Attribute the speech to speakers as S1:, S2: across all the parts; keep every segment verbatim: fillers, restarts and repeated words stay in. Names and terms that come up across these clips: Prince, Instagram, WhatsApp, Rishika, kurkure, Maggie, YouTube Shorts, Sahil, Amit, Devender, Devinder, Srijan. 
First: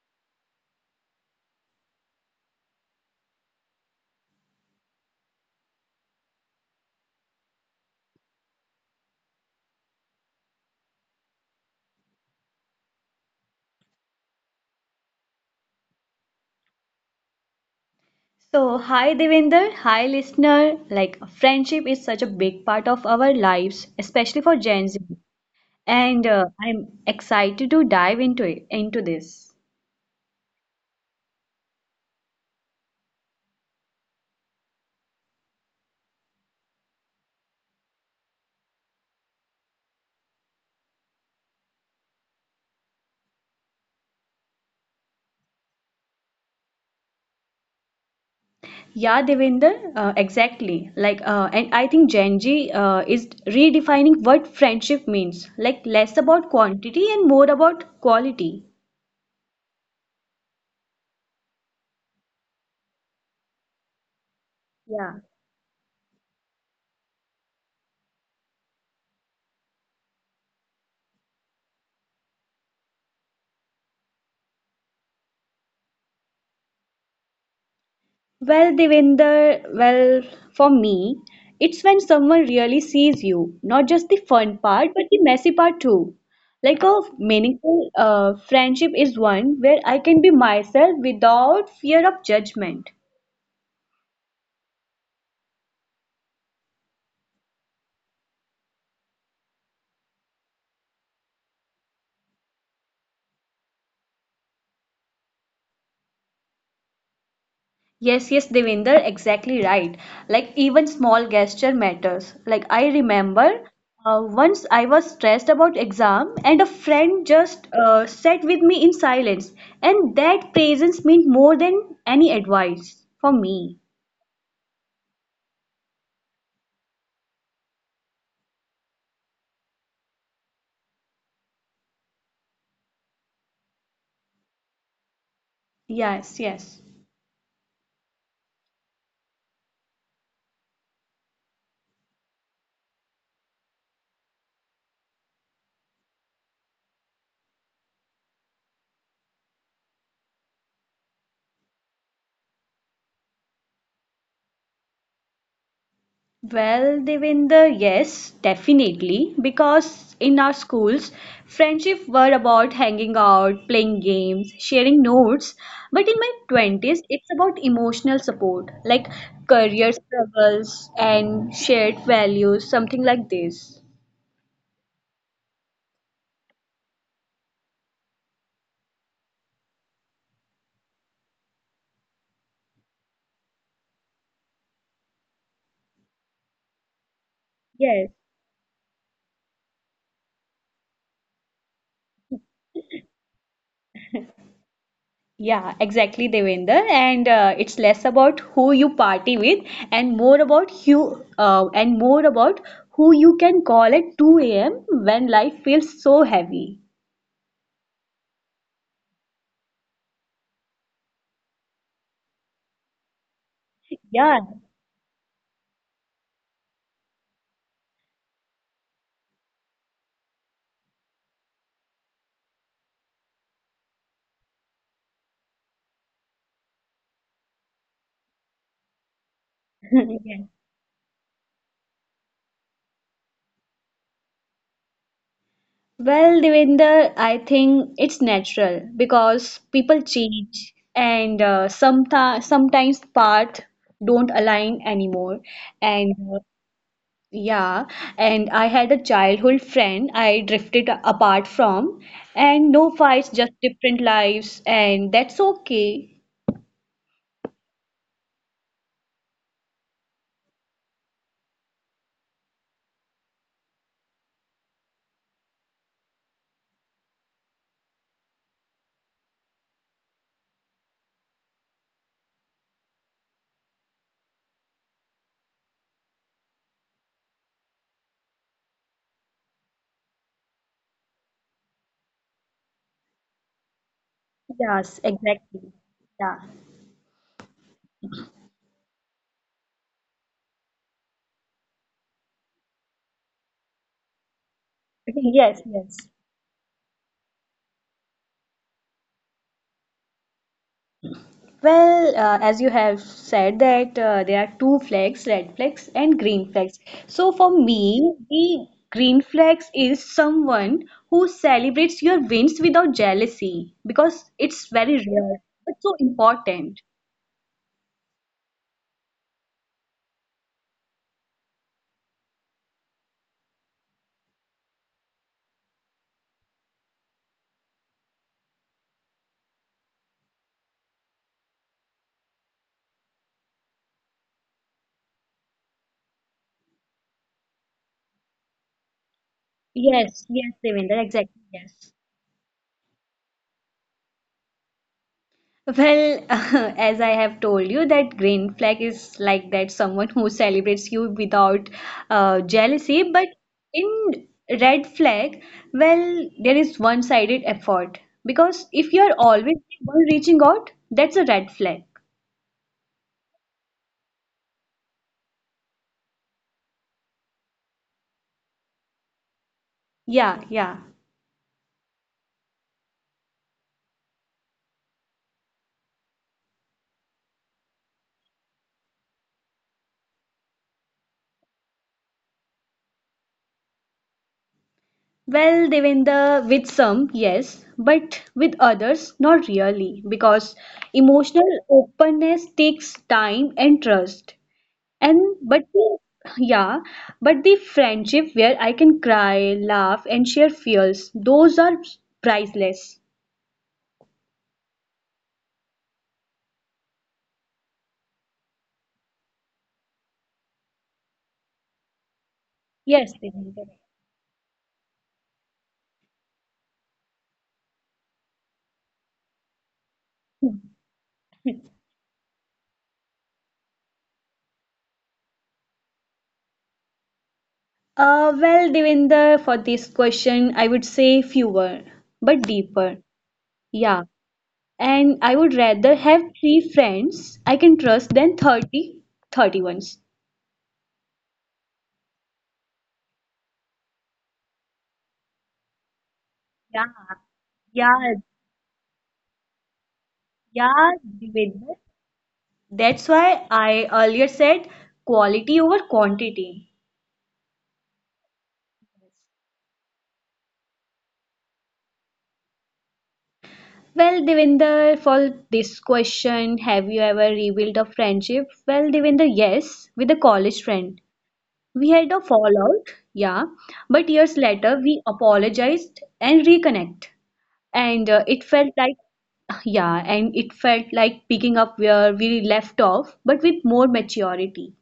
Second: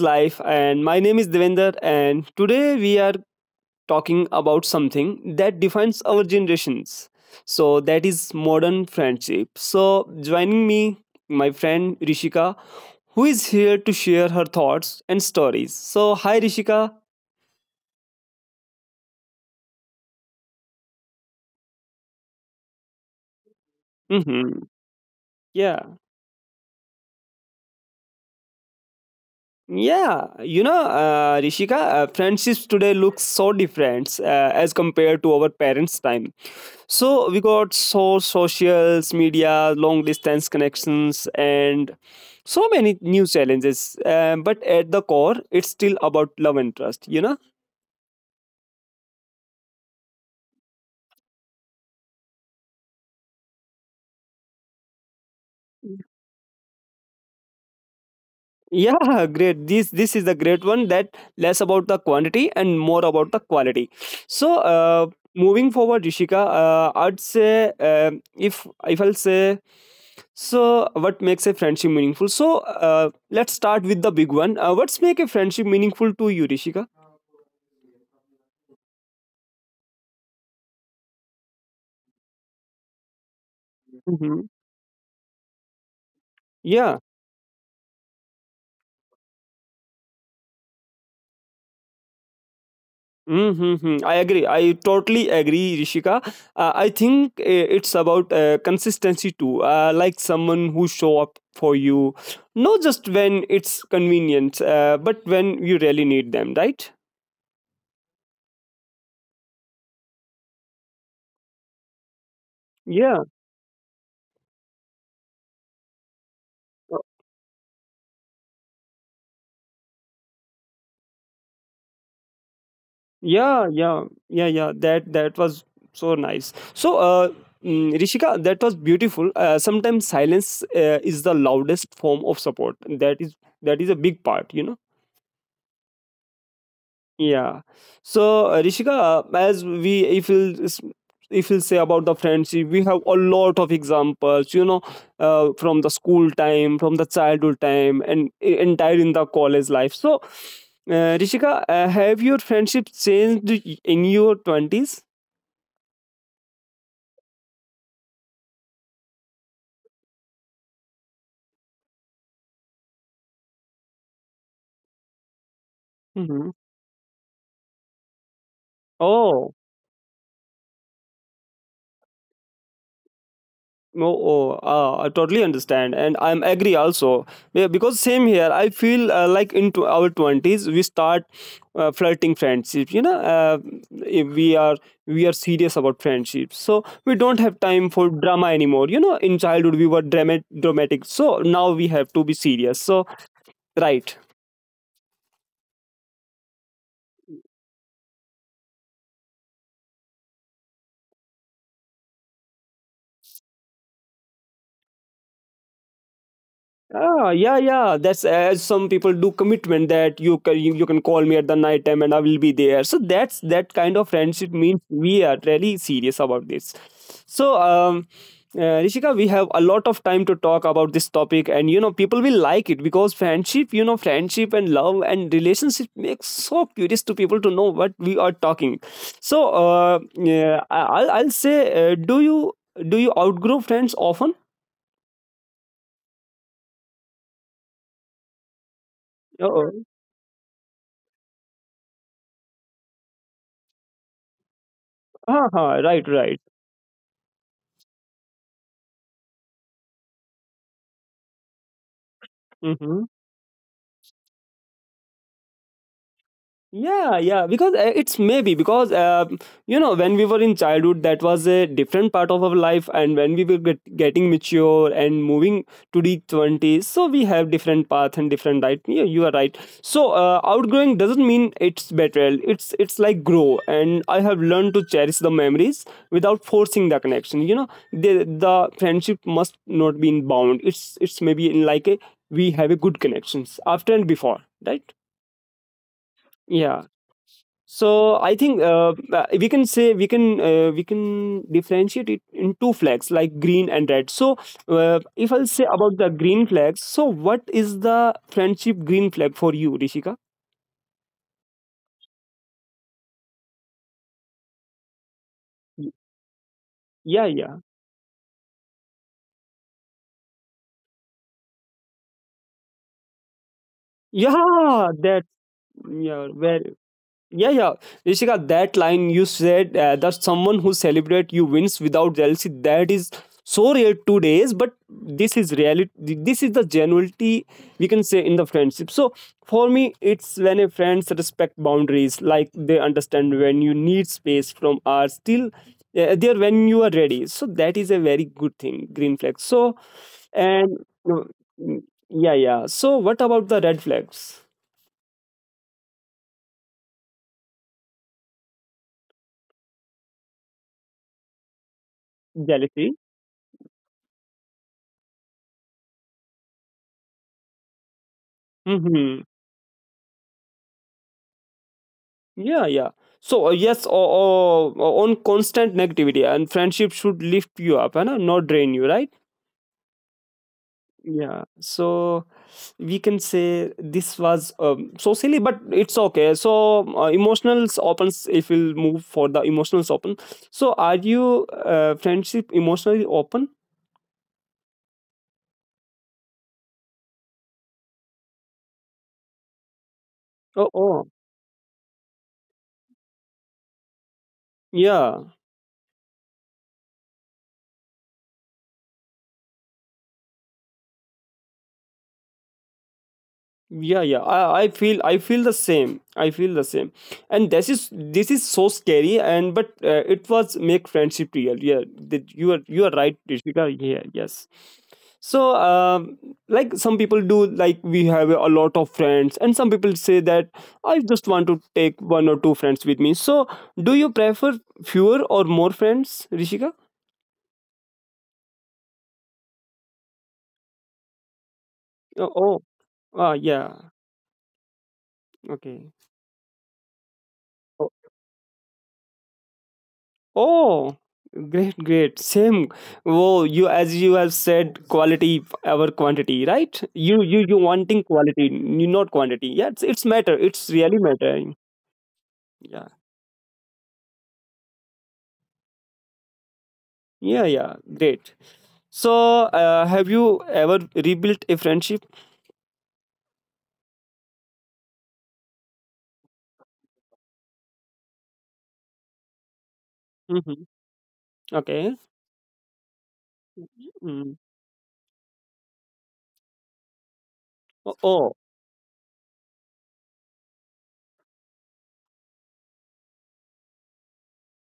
S1: Life, and my name is Devender, and today we are talking about something that defines our generations. So that is modern friendship. So joining me, my friend Rishika, who is here to share her thoughts and stories. So hi Rishika.
S2: So, hi Devinder, hi listener. Like, friendship is such a big part of our lives, especially for
S1: Hmm.
S2: Gen Z.
S1: Yeah.
S2: And uh, I'm excited to dive into it, into this.
S1: Yeah, you know, uh, Rishika, uh, friendships today look so different uh, as compared to our parents' time. So we got so socials, media, long distance connections, and so many new challenges. Um, but at the core, it's still about love and trust. You know?
S2: Yeah, Devinder, uh, exactly. Like, uh, and I think Gen Z uh, is redefining what friendship means. Like, less about quantity and more about quality.
S1: Yeah, great. This this is the great one. That less about the quantity and more about the quality. So
S2: Yeah.
S1: uh, moving forward, Rishika, uh, I'd say um if if I'll say so, what makes a friendship meaningful? So uh, let's start with the big one. Uh, what's make a friendship meaningful to you, Rishika?
S2: Well, Devender, well, for me, it's when someone really sees you, not just the fun
S1: Hmm.
S2: part, but the messy part too. Like a
S1: Yeah.
S2: meaningful uh, friendship is one where I can be myself without fear of judgment.
S1: Mm, hmm, hmm. I agree. I totally agree, Rishika. Uh, I think uh, it's about uh, consistency too. Uh, like someone who show up for you, not just when it's convenient, uh, but when you really need them, right?
S2: Yes, yes, Devinder, exactly right. Like even small gesture matters. Like I
S1: Yeah.
S2: remember uh, once I was stressed about exam and a
S1: Uh,
S2: friend just uh, sat with me in silence, and that presence meant more than any advice for me.
S1: yeah, yeah, yeah, yeah. That that was so nice. So, uh, mm, Rishika, that was beautiful. Uh, sometimes silence uh, is the loudest form of support. That is that is a big part, you know.
S2: Yes, yes.
S1: Yeah. So uh, Rishika, uh, as we if we'll s- if we'll say about the friendship, we have a lot of examples. You know, uh, from the school time, from the childhood time, and e- entire in the college life. So, uh, Rishika, uh, have your friendship changed y- in your twenties?
S2: Well, Devinder, yes, definitely. Because in our schools, friendship were about hanging out, playing games, sharing notes. But in my
S1: Mm-hmm.
S2: twenties, it's about emotional support, like
S1: Oh.
S2: career struggles and shared values, something like this.
S1: Oh, oh uh, I totally understand, and I'm agree also. Yeah, because same here. I feel uh, like into our twenties we start uh, flirting friendships. You know, uh, if we are we are serious about friendships, so we don't have
S2: Yes.
S1: time for drama anymore. You know, in childhood we were dramatic, dramatic, so now we have to be serious. So right.
S2: Yeah, exactly, Devinder. And uh, it's less about who you party with and more about who uh, and more about who you can call at two a m when life feels so heavy.
S1: Ah, yeah, yeah. That's as some people do commitment that you can you, you can call me at the night time and I will be there. So that's that kind of
S2: Yeah.
S1: friendship means we are really serious about this. So um, uh, Rishika, we have a lot of time to talk about this topic, and you know people will like it because friendship, you know, friendship and love and relationship makes so curious to people to know what we are talking. So uh,
S2: Yeah.
S1: yeah, I- I'll I'll say, uh, do you do you outgrow friends often?
S2: Well, Devinder, I think it's natural because
S1: Oh,
S2: people change and uh, sometimes sometimes path don't align anymore.
S1: uh-huh, right,
S2: And uh,
S1: right.
S2: yeah, and I had a childhood friend I drifted apart from, and no
S1: Mhm.
S2: fights, just different lives, and that's okay.
S1: Yeah, yeah, because uh, it's maybe because uh, you know when we were in childhood, that was a different part of our life, and when we were get, getting mature and moving to the twenties, so we have different path and different right. Yeah, you are right. So uh, outgrowing doesn't mean it's better. It's it's like grow, and I have learned to cherish the memories without forcing the connection. You know, the the friendship must not be in bound. It's it's maybe in like a we have a good connections after and before, right?
S2: Yes, exactly. Yeah.
S1: Yeah. So I think uh, uh, we can say we can uh, we can differentiate it in two flags like green and red. So uh, if
S2: Yes,
S1: I'll say
S2: yes.
S1: about the green flags, so what is the friendship green flag for you, Rishika?
S2: Well, uh, as you have said that uh, there are two flags, red flags
S1: Y-
S2: and green flags. So
S1: Yeah,
S2: for
S1: yeah,
S2: me, the green flags is someone who celebrates your wins without jealousy because it's very
S1: yeah. That
S2: rare but so
S1: yeah,
S2: important.
S1: very. Yeah, yeah. Rishika, that line you said uh, that someone who celebrate you wins without jealousy, that is so rare today's, but this is reality. This is the genuinity we can say in the friendship. So for me, it's when a friends respect boundaries, like they understand when you need space from ours, still uh, there when you are ready. So that is a very good thing, green flag. So
S2: Yes, yes,
S1: and
S2: Devendra,
S1: uh,
S2: exactly. Yes.
S1: yeah, yeah. So what about the red flags?
S2: Well, as I have told you, that green flag is like that someone who celebrates you without uh,
S1: Jealousy.
S2: jealousy. But in red flag, well, there is one-sided effort because if you are
S1: Mm-hmm.
S2: always the one reaching out, that's a red flag.
S1: Yeah, yeah. So uh, yes, or, or, or on constant negativity, and friendship should lift you up and not drain you, right?
S2: Yeah, yeah.
S1: Yeah. So we can say this was um, so silly, but it's okay. So uh, emotionals opens. If we'll move for the emotionals open. So are you uh, friendship emotionally open?
S2: Well, Devendra, with some, yes, but with others, not really, because
S1: Oh, oh,
S2: emotional openness takes time and trust. And
S1: yeah.
S2: but the, yeah, but the friendship where I can cry, laugh, and share fears, those are priceless.
S1: Yeah, yeah, I, I feel i feel the same, I feel the same, and this is this is so scary, and but uh, it was make friendship real, yeah, that you are you are
S2: Yes,
S1: right,
S2: Devinder.
S1: Rishika. Yeah, yes. So um, like some people do, like we have a lot of friends and some people say that I just want to take one or two friends with me. So do you prefer fewer or more friends, Rishika?
S2: Uh, well, Devinder, for this question, I would say fewer,
S1: Oh, oh.
S2: but
S1: Ah,
S2: deeper.
S1: yeah.
S2: Yeah. And
S1: Okay.
S2: I would rather have three friends I can trust than thirty, thirty ones.
S1: Oh, great, great. Same. Oh, you as you have said, quality over quantity, right?
S2: Yeah,
S1: You you you wanting
S2: yeah,
S1: quality, you not quantity. Yeah, it's it's matter. It's really
S2: yeah,
S1: matter.
S2: Devinder.
S1: Yeah,
S2: That's why I earlier said quality over quantity.
S1: yeah, yeah. Great. So, uh, have you ever rebuilt a friendship?
S2: Well, Devinder, for this question, have you ever rebuilt a friendship? Well, Devinder, yes, with a college
S1: Mm-hmm.
S2: friend. We
S1: Okay.
S2: had a fallout, yeah, but years
S1: Mm.
S2: later we apologized and reconnect.
S1: Oh,
S2: And uh,
S1: oh.
S2: it felt like, yeah, and it felt like picking up where we left off, but with more maturity.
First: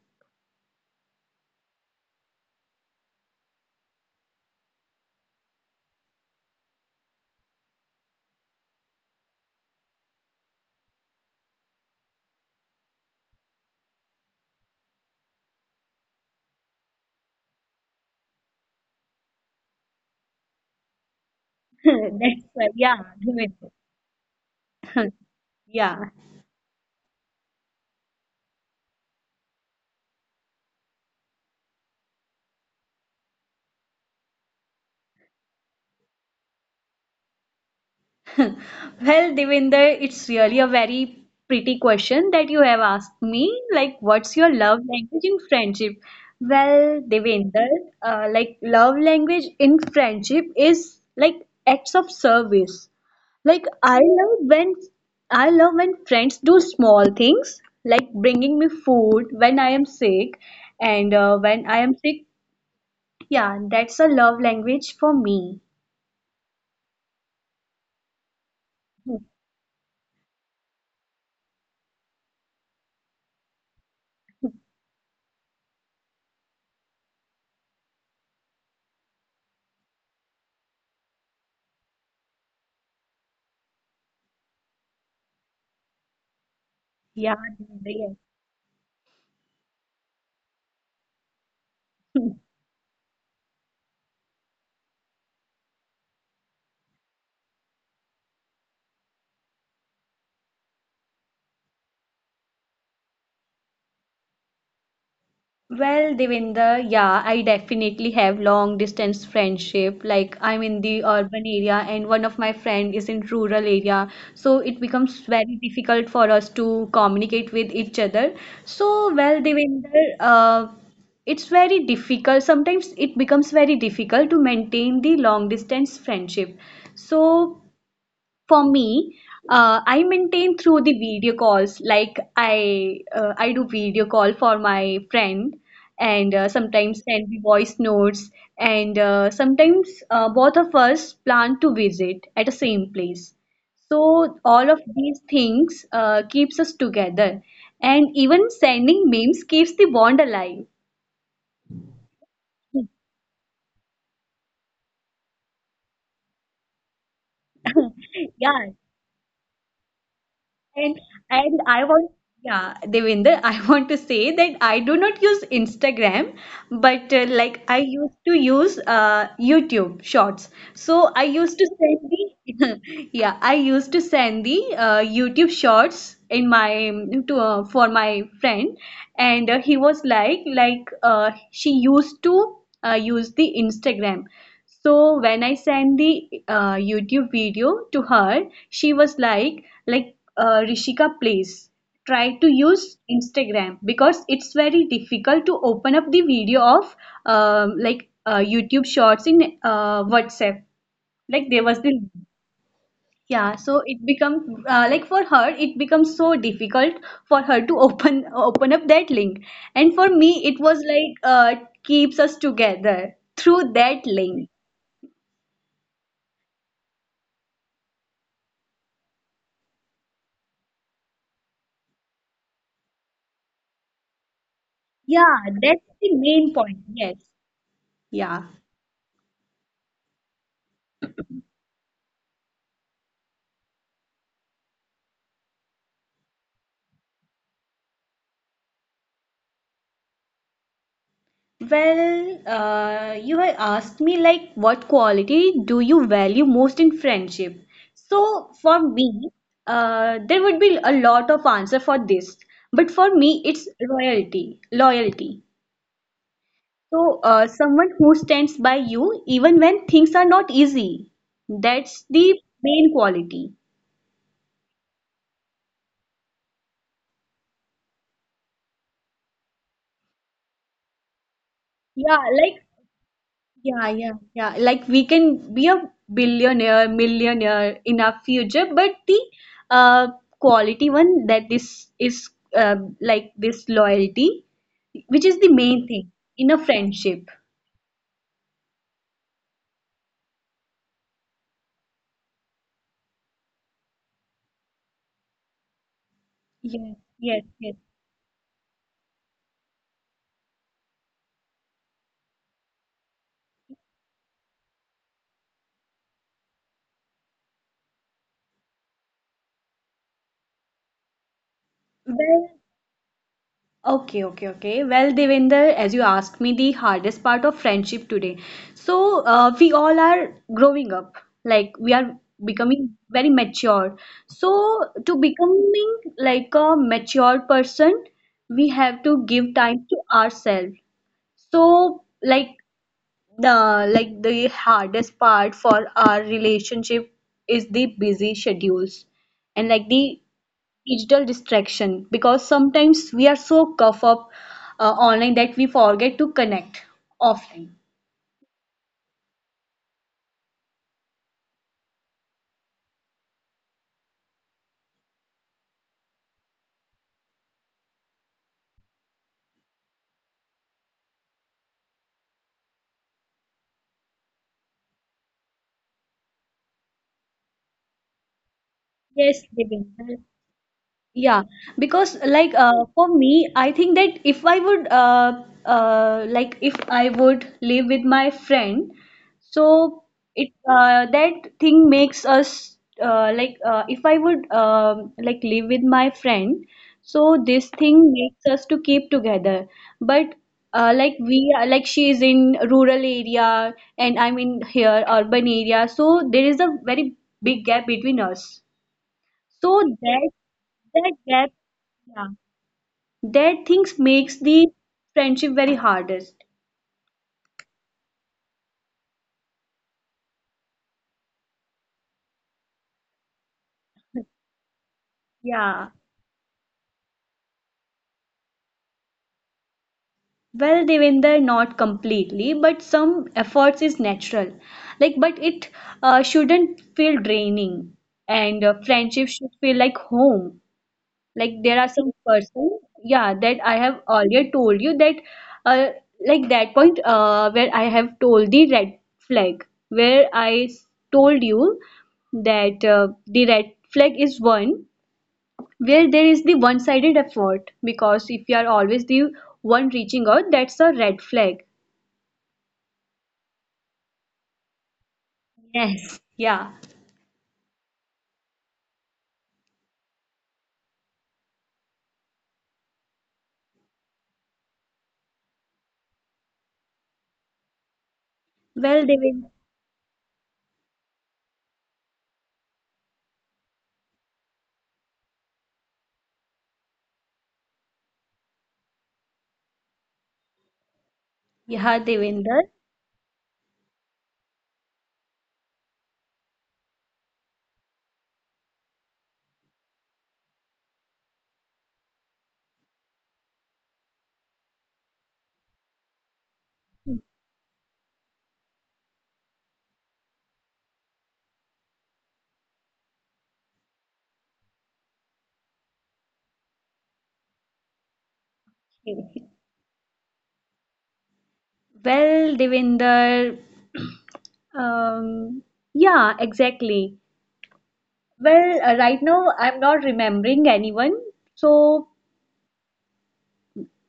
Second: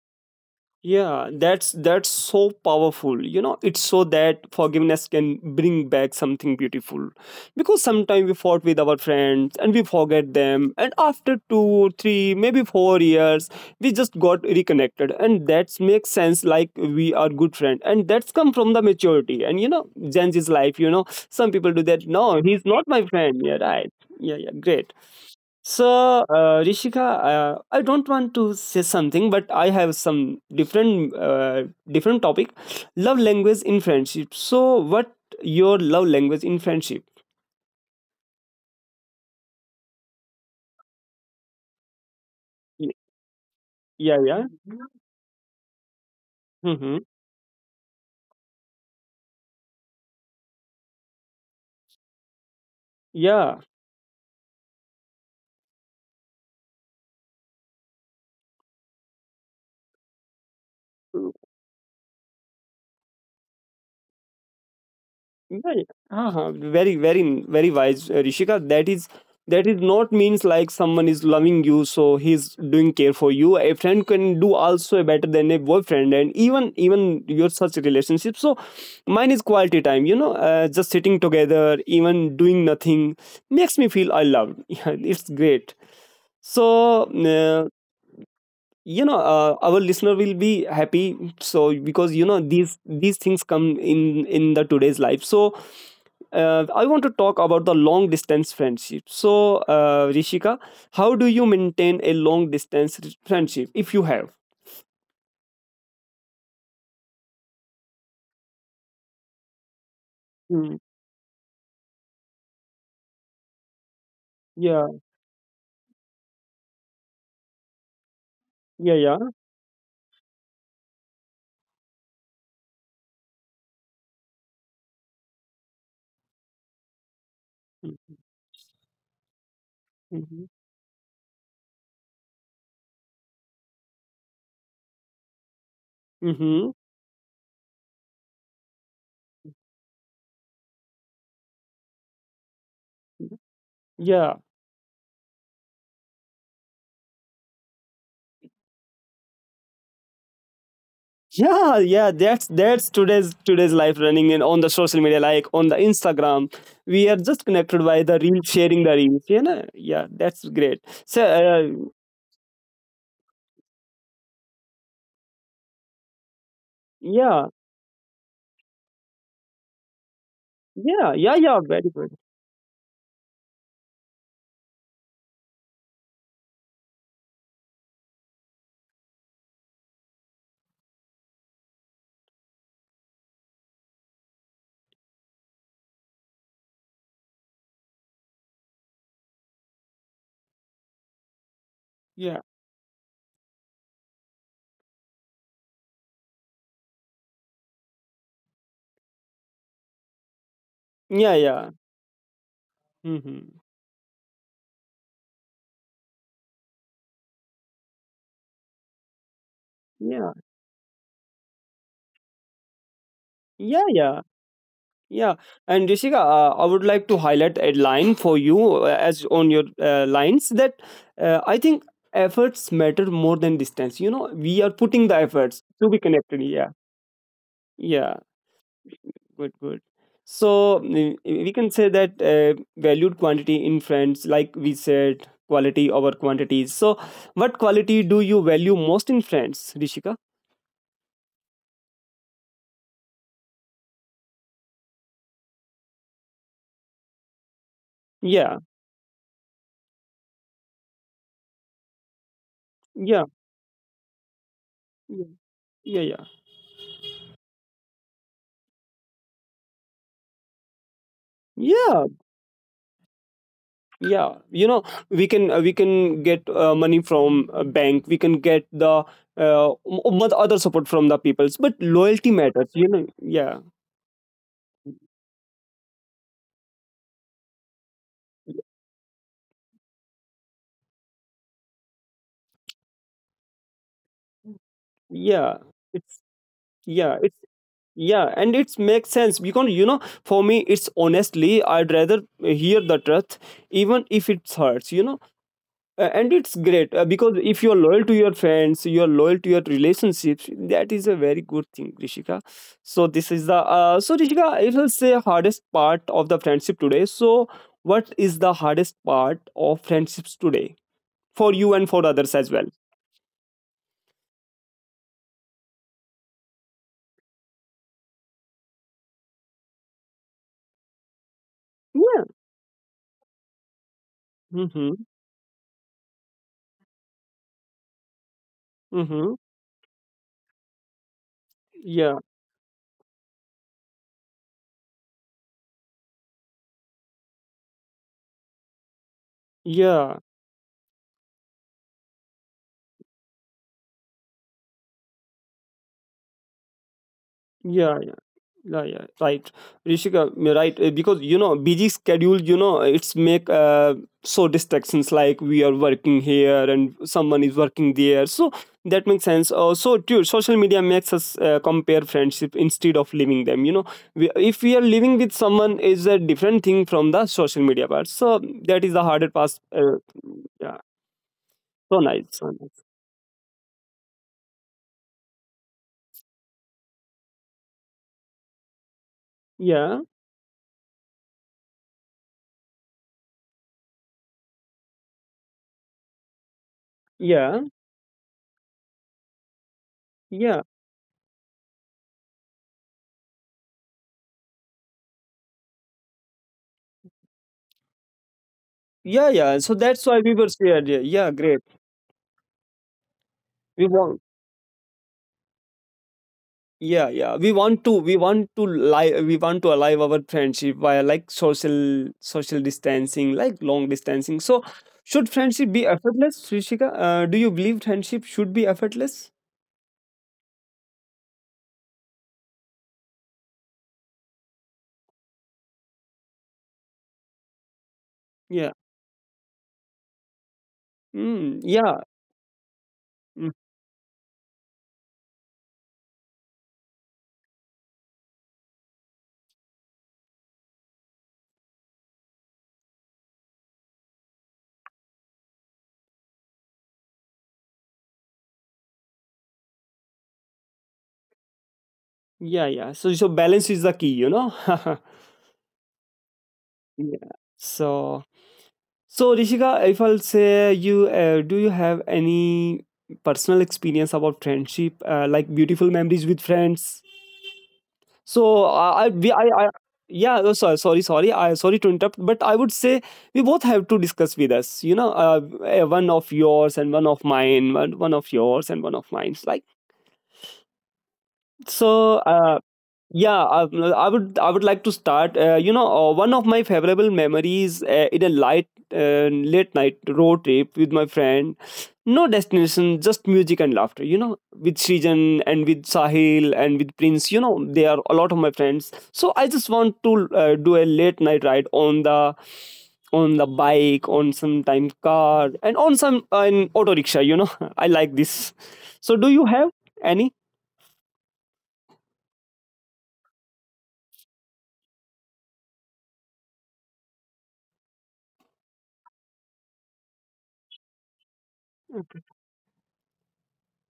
S1: Yeah, that's that's so powerful, you know. It's so that forgiveness can bring back something beautiful, because sometimes we fought with our friends and we forget them and after two three maybe four years we just got reconnected, and that makes sense like we are good friend, and that's come from the maturity and, you know, Gen Z's life, you know, some people do that no
S2: That's
S1: he's
S2: right,
S1: not
S2: yeah,
S1: my friend, yeah,
S2: Devinder.
S1: right. Yeah, yeah, great.
S2: Yeah.
S1: So, uh, Rishika, uh, I don't want to say something, but I have some different uh, different topic. Love language in friendship. So, what your love language in friendship?
S2: Well, Devinder, it's really a very pretty question that you have
S1: Y-
S2: asked me. Like,
S1: Yeah,
S2: what's your
S1: yeah.
S2: love language in friendship? Well,
S1: Mm-hmm.
S2: Devinder, uh, like, love language in friendship is like acts of service. Like,
S1: Yeah.
S2: I love when I love when friends do small things like bringing me food when I am sick, and uh, when I am sick, yeah, that's a love language for me.
S1: Well, uh-huh. Very, very, very wise, uh, Rishika. That is
S2: Hmm.
S1: that is not means like someone is loving you, so he's doing care for you. A friend can do also better than a boyfriend, and even even your such relationship. So mine is quality time. You know, uh, just sitting together, even doing nothing, makes me feel I loved. Yeah, it's great. So
S2: Yeah,
S1: uh,
S2: Devinder.
S1: you know uh, our listener will be happy so
S2: yeah.
S1: because you know these these things come in in the today's life. So uh, i want to talk about the long distance friendship. So uh, Rishika, how do you maintain a long distance r- friendship if you have?
S2: Well, Devinder, yeah, I definitely have long distance friendship. Like I'm in
S1: Mm,
S2: the urban area and one of my friend is in rural area. So it
S1: yeah,
S2: becomes very difficult for us to communicate with each other. So,
S1: yeah, yeah.
S2: well, Devinder, uh, it's very difficult. Sometimes it becomes very difficult to maintain the long distance friendship. So for me uh, I
S1: Mm-hmm.
S2: maintain through the video calls, like i uh, i do video call for my friend, and uh,
S1: Mm-hmm.
S2: sometimes send the voice notes, and uh, sometimes uh, both of us plan to visit at the same place, so
S1: Yeah,
S2: all of these things uh, keeps us together, and even sending memes keeps the bond alive.
S1: yeah, yeah, that's that's today's today's life, running in on the social media like on the Instagram. We are just connected by the reel
S2: Yeah.
S1: sharing the reels, you know. Yeah, that's great.
S2: And
S1: So uh,
S2: and I want, yeah, Devinder, I want to say that I do not use Instagram, but uh,
S1: yeah,
S2: like I used to use uh, YouTube Shorts.
S1: yeah,
S2: So
S1: yeah,
S2: I
S1: yeah,
S2: used to
S1: very
S2: send
S1: good.
S2: the, yeah, I used to send the uh, YouTube Shorts in my to uh, for my friend, and uh, he was like like uh, she used to uh, use the Instagram. So when I sent the uh, YouTube video to her, she was like, like uh, Rishika, please
S1: Yeah,
S2: try to use Instagram because it's very difficult to open up the video of um like uh, YouTube Shorts in uh, WhatsApp.
S1: yeah,
S2: Like
S1: yeah.
S2: there was the
S1: Mm-hmm.
S2: Yeah, so it become uh, like for her it becomes so difficult for her to open open up that link, and for
S1: Yeah,
S2: me it was like uh, keeps us together through
S1: yeah,
S2: that
S1: yeah,
S2: link.
S1: yeah. And Rishika, uh, I would like to highlight a line for you uh, as on your uh, lines that uh, I think efforts matter more than distance. You know, we are putting the
S2: Yeah,
S1: efforts to
S2: that's
S1: be
S2: the
S1: connected.
S2: main
S1: Yeah,
S2: point. Yes.
S1: yeah.
S2: Yeah.
S1: Good, good. So mm, we can say that uh, valued quantity in friends, like we said, quality over quantity. So, what quality do you value most in friends, Rishika?
S2: Well, uh, you had asked me like what quality do you value most in friendship? So
S1: Yeah,
S2: for me, uh, there would be a lot of answer for this, but for
S1: yeah,
S2: me, it's loyalty.
S1: yeah,
S2: Loyalty.
S1: yeah, yeah.
S2: So uh, someone who stands by you even when things are not easy. That's
S1: Yeah,
S2: the main quality.
S1: yeah. You know, we can uh, we can get uh, money from a bank. We can get the uh, m- m- other support from the peoples, but
S2: Yeah,
S1: loyalty
S2: like,
S1: matters. You know, yeah,
S2: yeah, yeah, yeah. Like we can be a billionaire, millionaire in our future, but the uh quality one, that this is uh, like this loyalty, which is the
S1: yeah.
S2: main thing
S1: It's
S2: in a
S1: yeah.
S2: friendship.
S1: It's yeah, and it makes sense because you know for me it's honestly I'd rather hear the truth even if it hurts, you know. Uh, and it's great
S2: Yes,
S1: uh, because
S2: yes,
S1: if you're
S2: yes.
S1: loyal to your friends you're loyal to your relationships. That is a very good thing, Rishika. So this is the uh, so Rishika it will say hardest part of the friendship today. So what is the hardest part of friendships today for you and for others as
S2: Well,
S1: well?
S2: okay, okay, okay. Well, Devinder, as you asked me the hardest part of friendship today. So, uh, we all are growing up, like we are
S1: Yeah.
S2: becoming very mature. So,
S1: Mm-hmm.
S2: to becoming like a mature person, we have
S1: Mm-hmm.
S2: to give time to ourselves. So,
S1: Yeah,
S2: like the like the hardest part for our relationship is the busy schedules and like
S1: yeah,
S2: the digital distraction because sometimes we are so cuffed up uh, online that we forget to connect offline.
S1: yeah, yeah, yeah, right. Rishika, you're right. Uh, because you know busy schedule, you know it's make uh, so distractions, like we are working here and someone is working there, so that makes sense. Uh, so true, social media makes us uh, compare friendship instead of living them, you know. We, if we are living with someone is a different thing from the social media part. So that is the harder
S2: Yes,
S1: part uh,
S2: Devendra.
S1: yeah,
S2: Yeah,
S1: so
S2: because
S1: nice, so
S2: like
S1: nice.
S2: uh, for me, I think that if I would uh, uh, like if I would live with my friend,
S1: Yeah,
S2: so it uh, that thing makes us, uh, like uh, if I would um like live with my friend, so
S1: yeah,
S2: this thing makes us to keep together. But
S1: yeah,
S2: uh, like we are like she is in rural area, and I'm in here urban area, so there is a very big gap between us.
S1: yeah, yeah.
S2: So
S1: So that's why
S2: that
S1: we were shared, yeah,
S2: that
S1: yeah,
S2: gap,
S1: great.
S2: yeah, that
S1: We
S2: things
S1: want.
S2: makes the friendship very hardest.
S1: Yeah, yeah. We want to we want to live we want to alive our friendship via like social social distancing, like long distancing. So should friendship
S2: Yeah.
S1: be effortless, Srishika? Uh, do you believe friendship should be effortless?
S2: Well, Devinder, not completely, but some efforts is natural. Like, but it uh, shouldn't feel draining, and uh,
S1: Yeah.
S2: friendship should feel like home. Like
S1: Mm,
S2: there are some
S1: yeah.
S2: person, yeah, that
S1: Mm,
S2: I have earlier told you, that uh, like that point, uh, where I have told the red flag, where i s- told you that uh, the red flag is one where there is the one-sided effort because if you are always the one reaching out, that's a red flag.
S1: yeah, yeah. So so balance is the key, you know?
S2: Yes. Yeah.
S1: Yeah. So so Rishika, if I'll say you uh, do you have any personal experience about friendship, uh, like beautiful memories with friends? So
S2: Well,
S1: I, I,
S2: devin
S1: we, I, I yeah, oh, sorry, sorry, sorry, I sorry to interrupt, but I would say we both have to discuss with us. You know, uh, eh, one of yours and one of mine, one, one of yours and one of mine. Like
S2: yeah,
S1: so,
S2: Devinder.
S1: uh, yeah, I, I would I would like to start. Uh, you know, uh, one of my favorable memories uh, in a light uh, late night road trip with my friend. No destination, just music and laughter. You know, with Srijan and with Sahil and with Prince. You know, they are a lot of my friends. So I just want to uh, do a late night ride on the on the bike, on sometime car, and on some uh, an auto rickshaw. You know, I like this. So do you have any?
S2: Well, Devinder, um yeah, exactly. Well, uh, right now I'm not remembering anyone, so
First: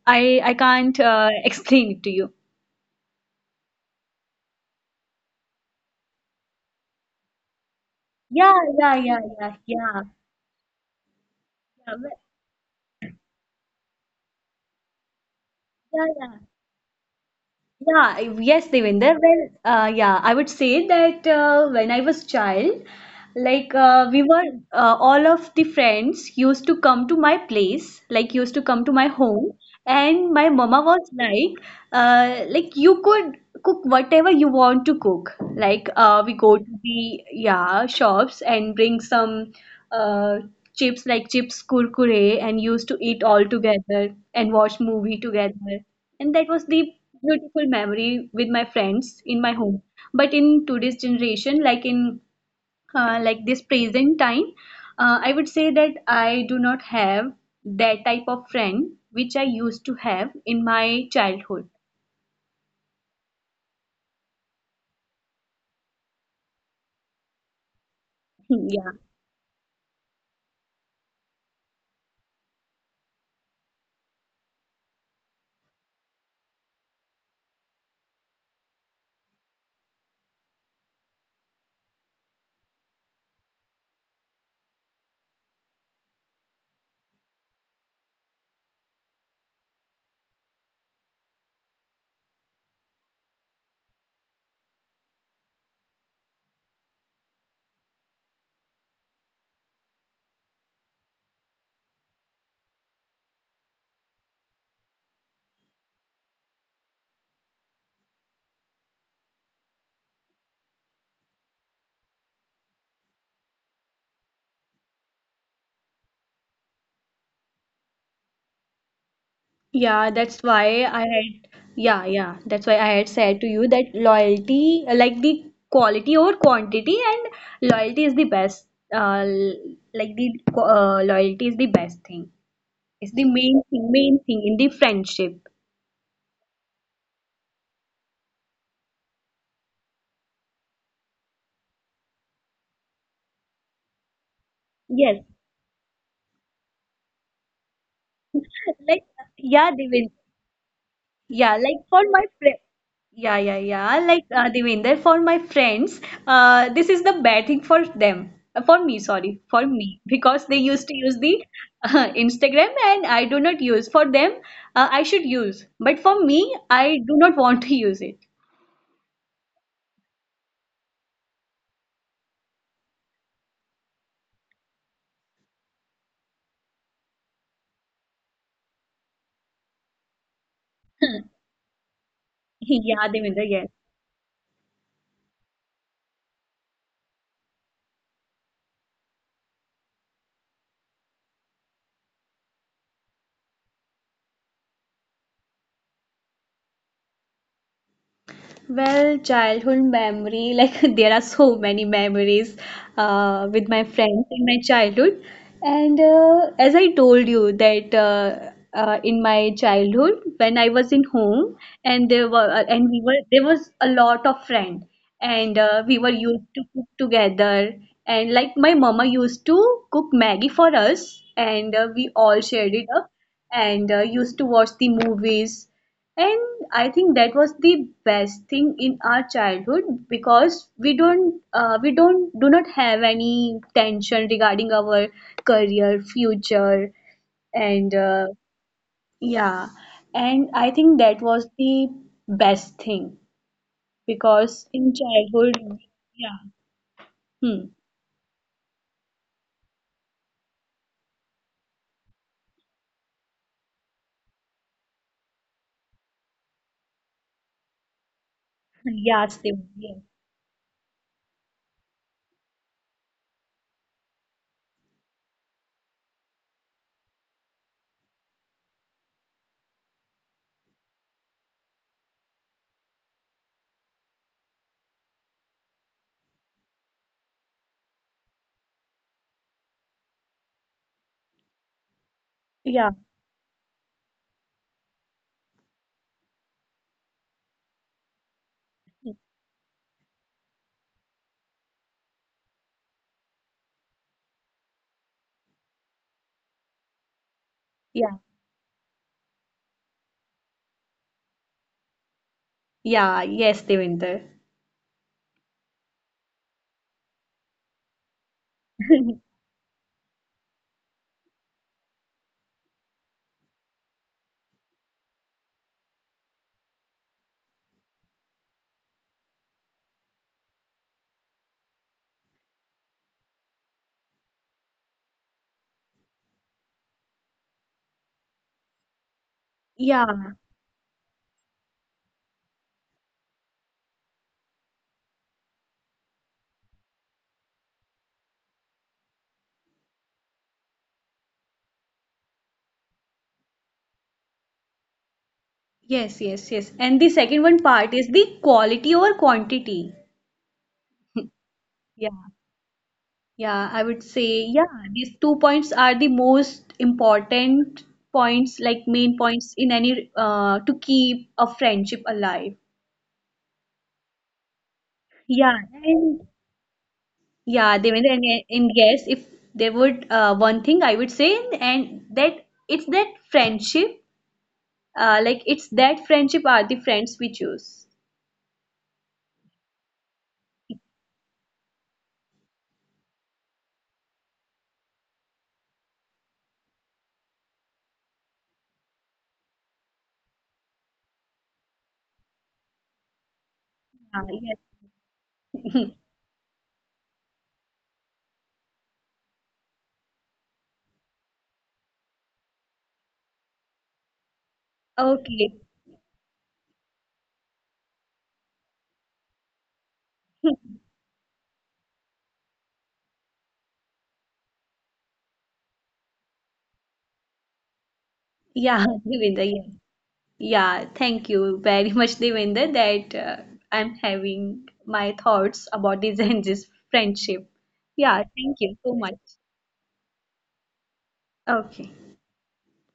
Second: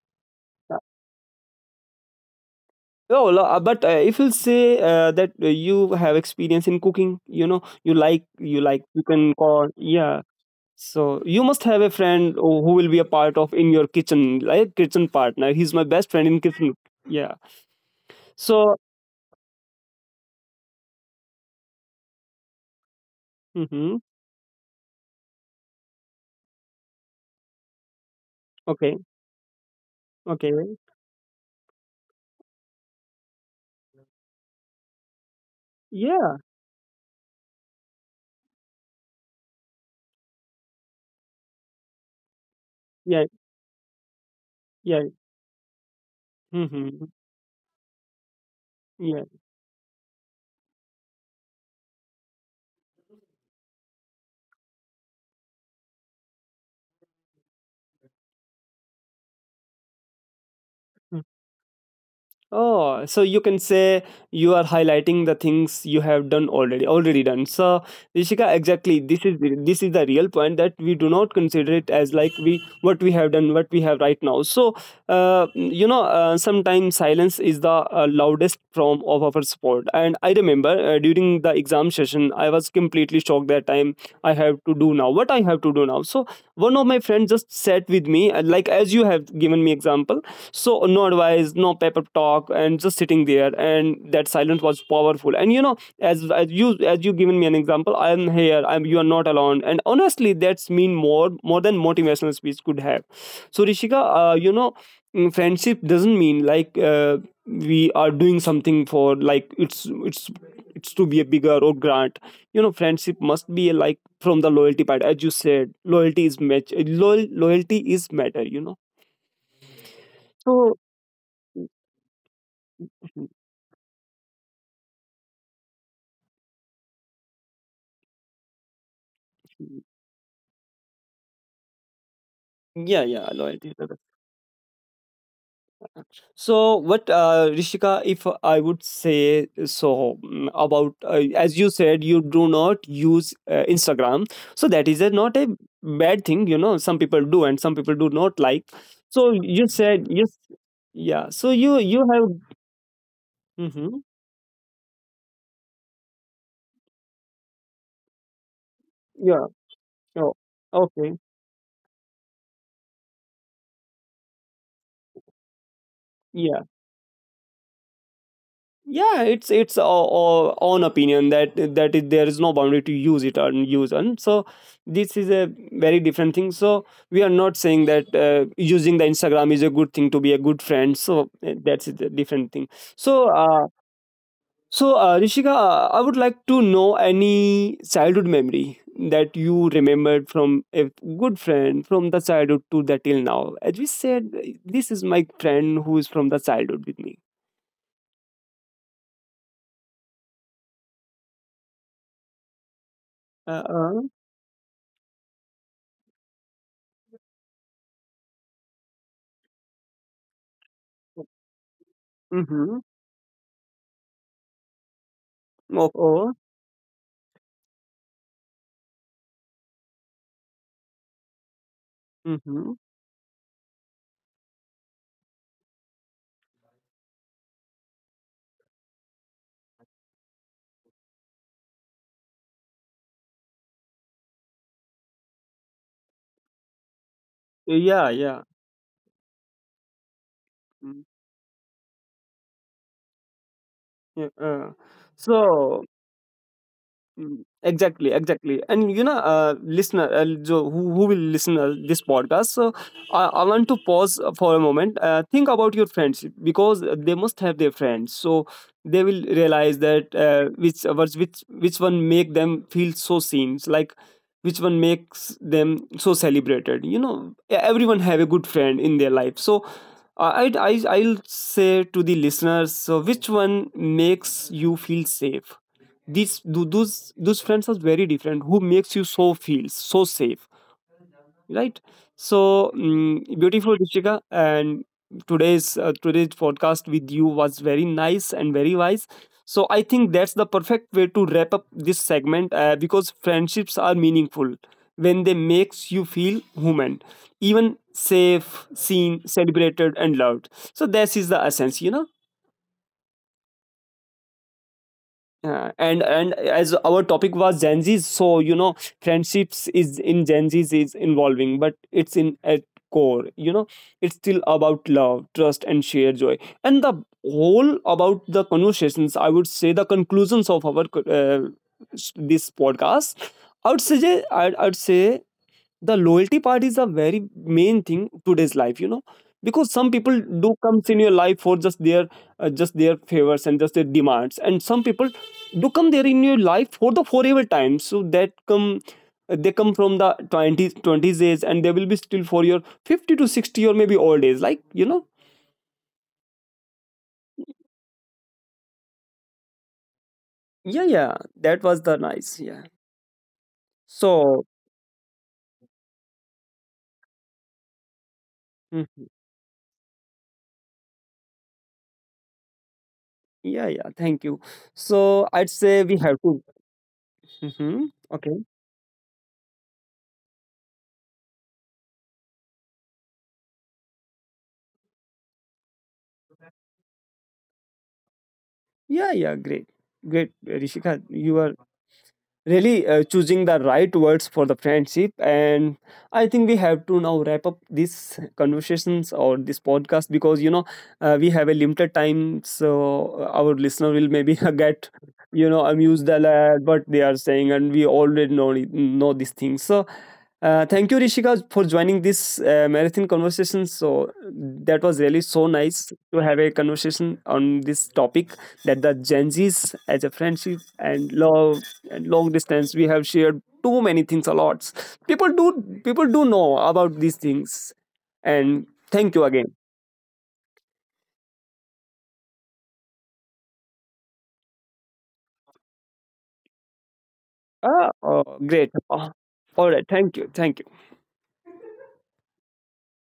S2: I I can't uh, explain it to you.
S1: No, lo- uh, but uh, if you say uh, that uh, you have experience in cooking, you know, you like
S2: Yeah,
S1: you like
S2: yeah,
S1: you
S2: yeah,
S1: can
S2: yeah,
S1: call,
S2: yeah,
S1: yeah. So you must have
S2: yeah,
S1: a
S2: well,
S1: friend who who will be a part of in your kitchen, like kitchen partner. He's my
S2: yeah,
S1: best friend
S2: yeah.
S1: in kitchen. Yeah.
S2: Yeah, I- yes,
S1: So
S2: Devinder. Well, uh, yeah, I would say that uh, when I was child. Like
S1: mm-hmm,
S2: uh, we were uh, all of the friends used to come to my place, like used to come to my
S1: okay,
S2: home, and my mama
S1: okay.
S2: was like, uh, like you could cook whatever you want to cook. Like uh, we
S1: Yeah,
S2: go to the yeah shops and bring some uh, chips, like chips kurkure, and used to eat
S1: yeah,
S2: all together and watch
S1: yeah.
S2: movie together. And that was the
S1: Mm-hmm.
S2: beautiful memory with my friends
S1: Yeah.
S2: in my home. But in today's generation, like in uh, like this present time, uh, I would say that I do not have that type of friend which I used to have in my childhood.
S1: Oh, so you can say you are highlighting the things you have done, already already done. So Rishika,
S2: Yeah,
S1: exactly, this is this is the real point that we do not consider it as, like, we what we have done, what we have right now. So uh, you know, uh, sometimes silence is the uh, loudest form of our support. And I remember uh, during the exam session, I was completely shocked that time. I have to do now what I have to do now. So one of my friends just sat with me, uh, like as you have given me example. So no advice, no paper talk, and just sitting there, and that silence was powerful. And you know, as, as you as you given me an example, I'm here, I'm, you are not alone, and honestly, that's mean more more than motivational speech could have. So Rishika, uh, you know, mm, friendship doesn't mean like, uh, we are doing something for, like, it's it's it's to be a bigger or grant. You know, friendship must be like from the loyalty part. As you said, loyalty is match, loyal, loyalty is matter, you know.
S2: yeah, that's why I had yeah, yeah, that's why I had
S1: So
S2: said to you that loyalty, like the quality over quantity, and loyalty is the best, uh, l- like the qu- uh, loyalty is the best thing,
S1: yeah,
S2: it's the
S1: yeah,
S2: main
S1: loyalty is
S2: thing
S1: better.
S2: main thing in the friendship.
S1: So, what, uh, Rishika, if I would say, so mm, about, uh, as you said, you do not use uh, Instagram. So that is a,
S2: Yes,
S1: not a bad thing, you know, some people do and some people do not, like.
S2: like,
S1: So, you
S2: yeah,
S1: said,
S2: they
S1: yes, yeah. So,
S2: yeah,
S1: you,
S2: like
S1: you
S2: for my
S1: have,
S2: friend. Yeah, yeah,
S1: mm-hmm,
S2: yeah. Like uh, Devinder, for my friends, uh, this is the bad thing for them. Uh, For me, sorry,
S1: yeah,
S2: for me,
S1: oh,
S2: because they used to
S1: okay,
S2: use the uh, Instagram, and I do not use. For them, uh, I should use, but for me,
S1: yeah,
S2: I do not want to use it.
S1: yeah. it's it's our, our own opinion, that that is, there is no boundary to use it and use. And so this is a very different thing. So we are not saying that uh, using the Instagram is a good thing to be a good friend. So uh, that's a different thing.
S2: Yeah,
S1: so
S2: Devinder,
S1: uh,
S2: yes.
S1: so uh, Rishika, uh, I would like to know any childhood memory that you remembered from a good friend from the childhood to the till now. As we said, this is my friend who is from the childhood with me.
S2: Well, childhood memory, like there are so many memories
S1: uh,
S2: uh, with my
S1: uh,
S2: friends in my childhood. And uh, as I told you that uh, uh, in my childhood, when I was in home, and there were uh,
S1: mhm.
S2: and we were there was a lot of friends, and uh, we were
S1: Oo,
S2: used to cook together. And like my mama used to cook Maggie for us, and uh, we all
S1: mhm.
S2: shared it up, and uh, used to watch the movies, and I think that was the best thing in our childhood because we don't uh, we don't do not have any tension regarding our career, future,
S1: Yeah,
S2: and
S1: yeah,
S2: uh, yeah. And I
S1: mm,
S2: think that was the best thing
S1: yeah, uh,
S2: because in
S1: so
S2: childhood, yeah,
S1: mm.
S2: hmm,
S1: Exactly, exactly. And you know, uh, listener, uh, jo- who, who will listen uh, this podcast, so I, I want to pause uh, for a moment. Uh, think about your friends because they must have their friends. So they will
S2: yeah,
S1: realize
S2: Steve,
S1: that
S2: yeah,
S1: uh, which was which which one make them feel so seen, like which one makes them so celebrated. You know, everyone have a good friend in their life. So I I I'll say to the listeners, so which one makes you feel safe? these tho- those those friends are very different, who makes you so feel so safe, right? So
S2: yeah,
S1: mm beautiful, Dishika. And today's uh, today's podcast with you was very nice and very wise. So I think that's the perfect way to wrap up this segment, uh, because friendships are meaningful when they makes you feel human, even
S2: yeah,
S1: safe, seen, celebrated, and loved. So this is the essence, you know.
S2: yeah, yes, Devinder.
S1: Yeah, and and as our topic was Gen Z, so you know, friendships is in Gen Z's is involving, but it's in at core, you know, it's still about love, trust, and shared joy. And the whole about the conversations, I would say the conclusions of our uh, s- this podcast. I would say I would say the loyalty part is the very main thing today's life, you know, because some people
S2: Yeah,
S1: do comes in your life for just their uh, just their favors and just their demands, and some people do come there in your life for the forever time. So that come, uh, they come from the twenties, 20s age, and they will be still for your fifty to sixty or maybe old age, like, you know.
S2: yes, yes, yes. And the second one part is the quality over quantity.
S1: Yeah, yeah, that was the
S2: Yeah,
S1: nice, yeah.
S2: yeah, I would
S1: So
S2: say, yeah, these two points are the most important points, like
S1: mhm.
S2: main points in any, uh, to keep a friendship alive.
S1: Yeah, yeah, thank you. So I'd
S2: Yeah,
S1: say we have to,
S2: and
S1: hmm,
S2: yeah, Devendra, and, and yes, if there would uh, one thing I would say, and that it's that friendship, uh, like it's that friendship are the friends we choose.
S1: yeah, yeah, great. Great, Rishika. You are really uh, choosing the right words for the friendship. And I think we have to now wrap up these conversations, or this podcast, because you know, uh, we have a limited time. So uh, our listener will maybe
S2: Uh, Yeah,
S1: get, you know, amused a
S2: yes.
S1: lot what they are saying, and we already know know these things. So uh, thank you, Rishika, for joining this uh, marathon conversation. So that was really so
S2: Okay.
S1: nice to have a conversation on this topic, that the Gen Z's as a friendship and love and long distance. We have shared too many things a lot. people do people do know about these things. And
S2: Yeah,
S1: thank you again.
S2: Devendra, yes. Yeah, thank you very much, Devinder, that uh, I'm having my thoughts about this and this friendship.
S1: Ah,
S2: Yeah,
S1: oh, great.
S2: thank you
S1: Ah,
S2: so much.
S1: all right, thank you, thank you.
S2: Okay.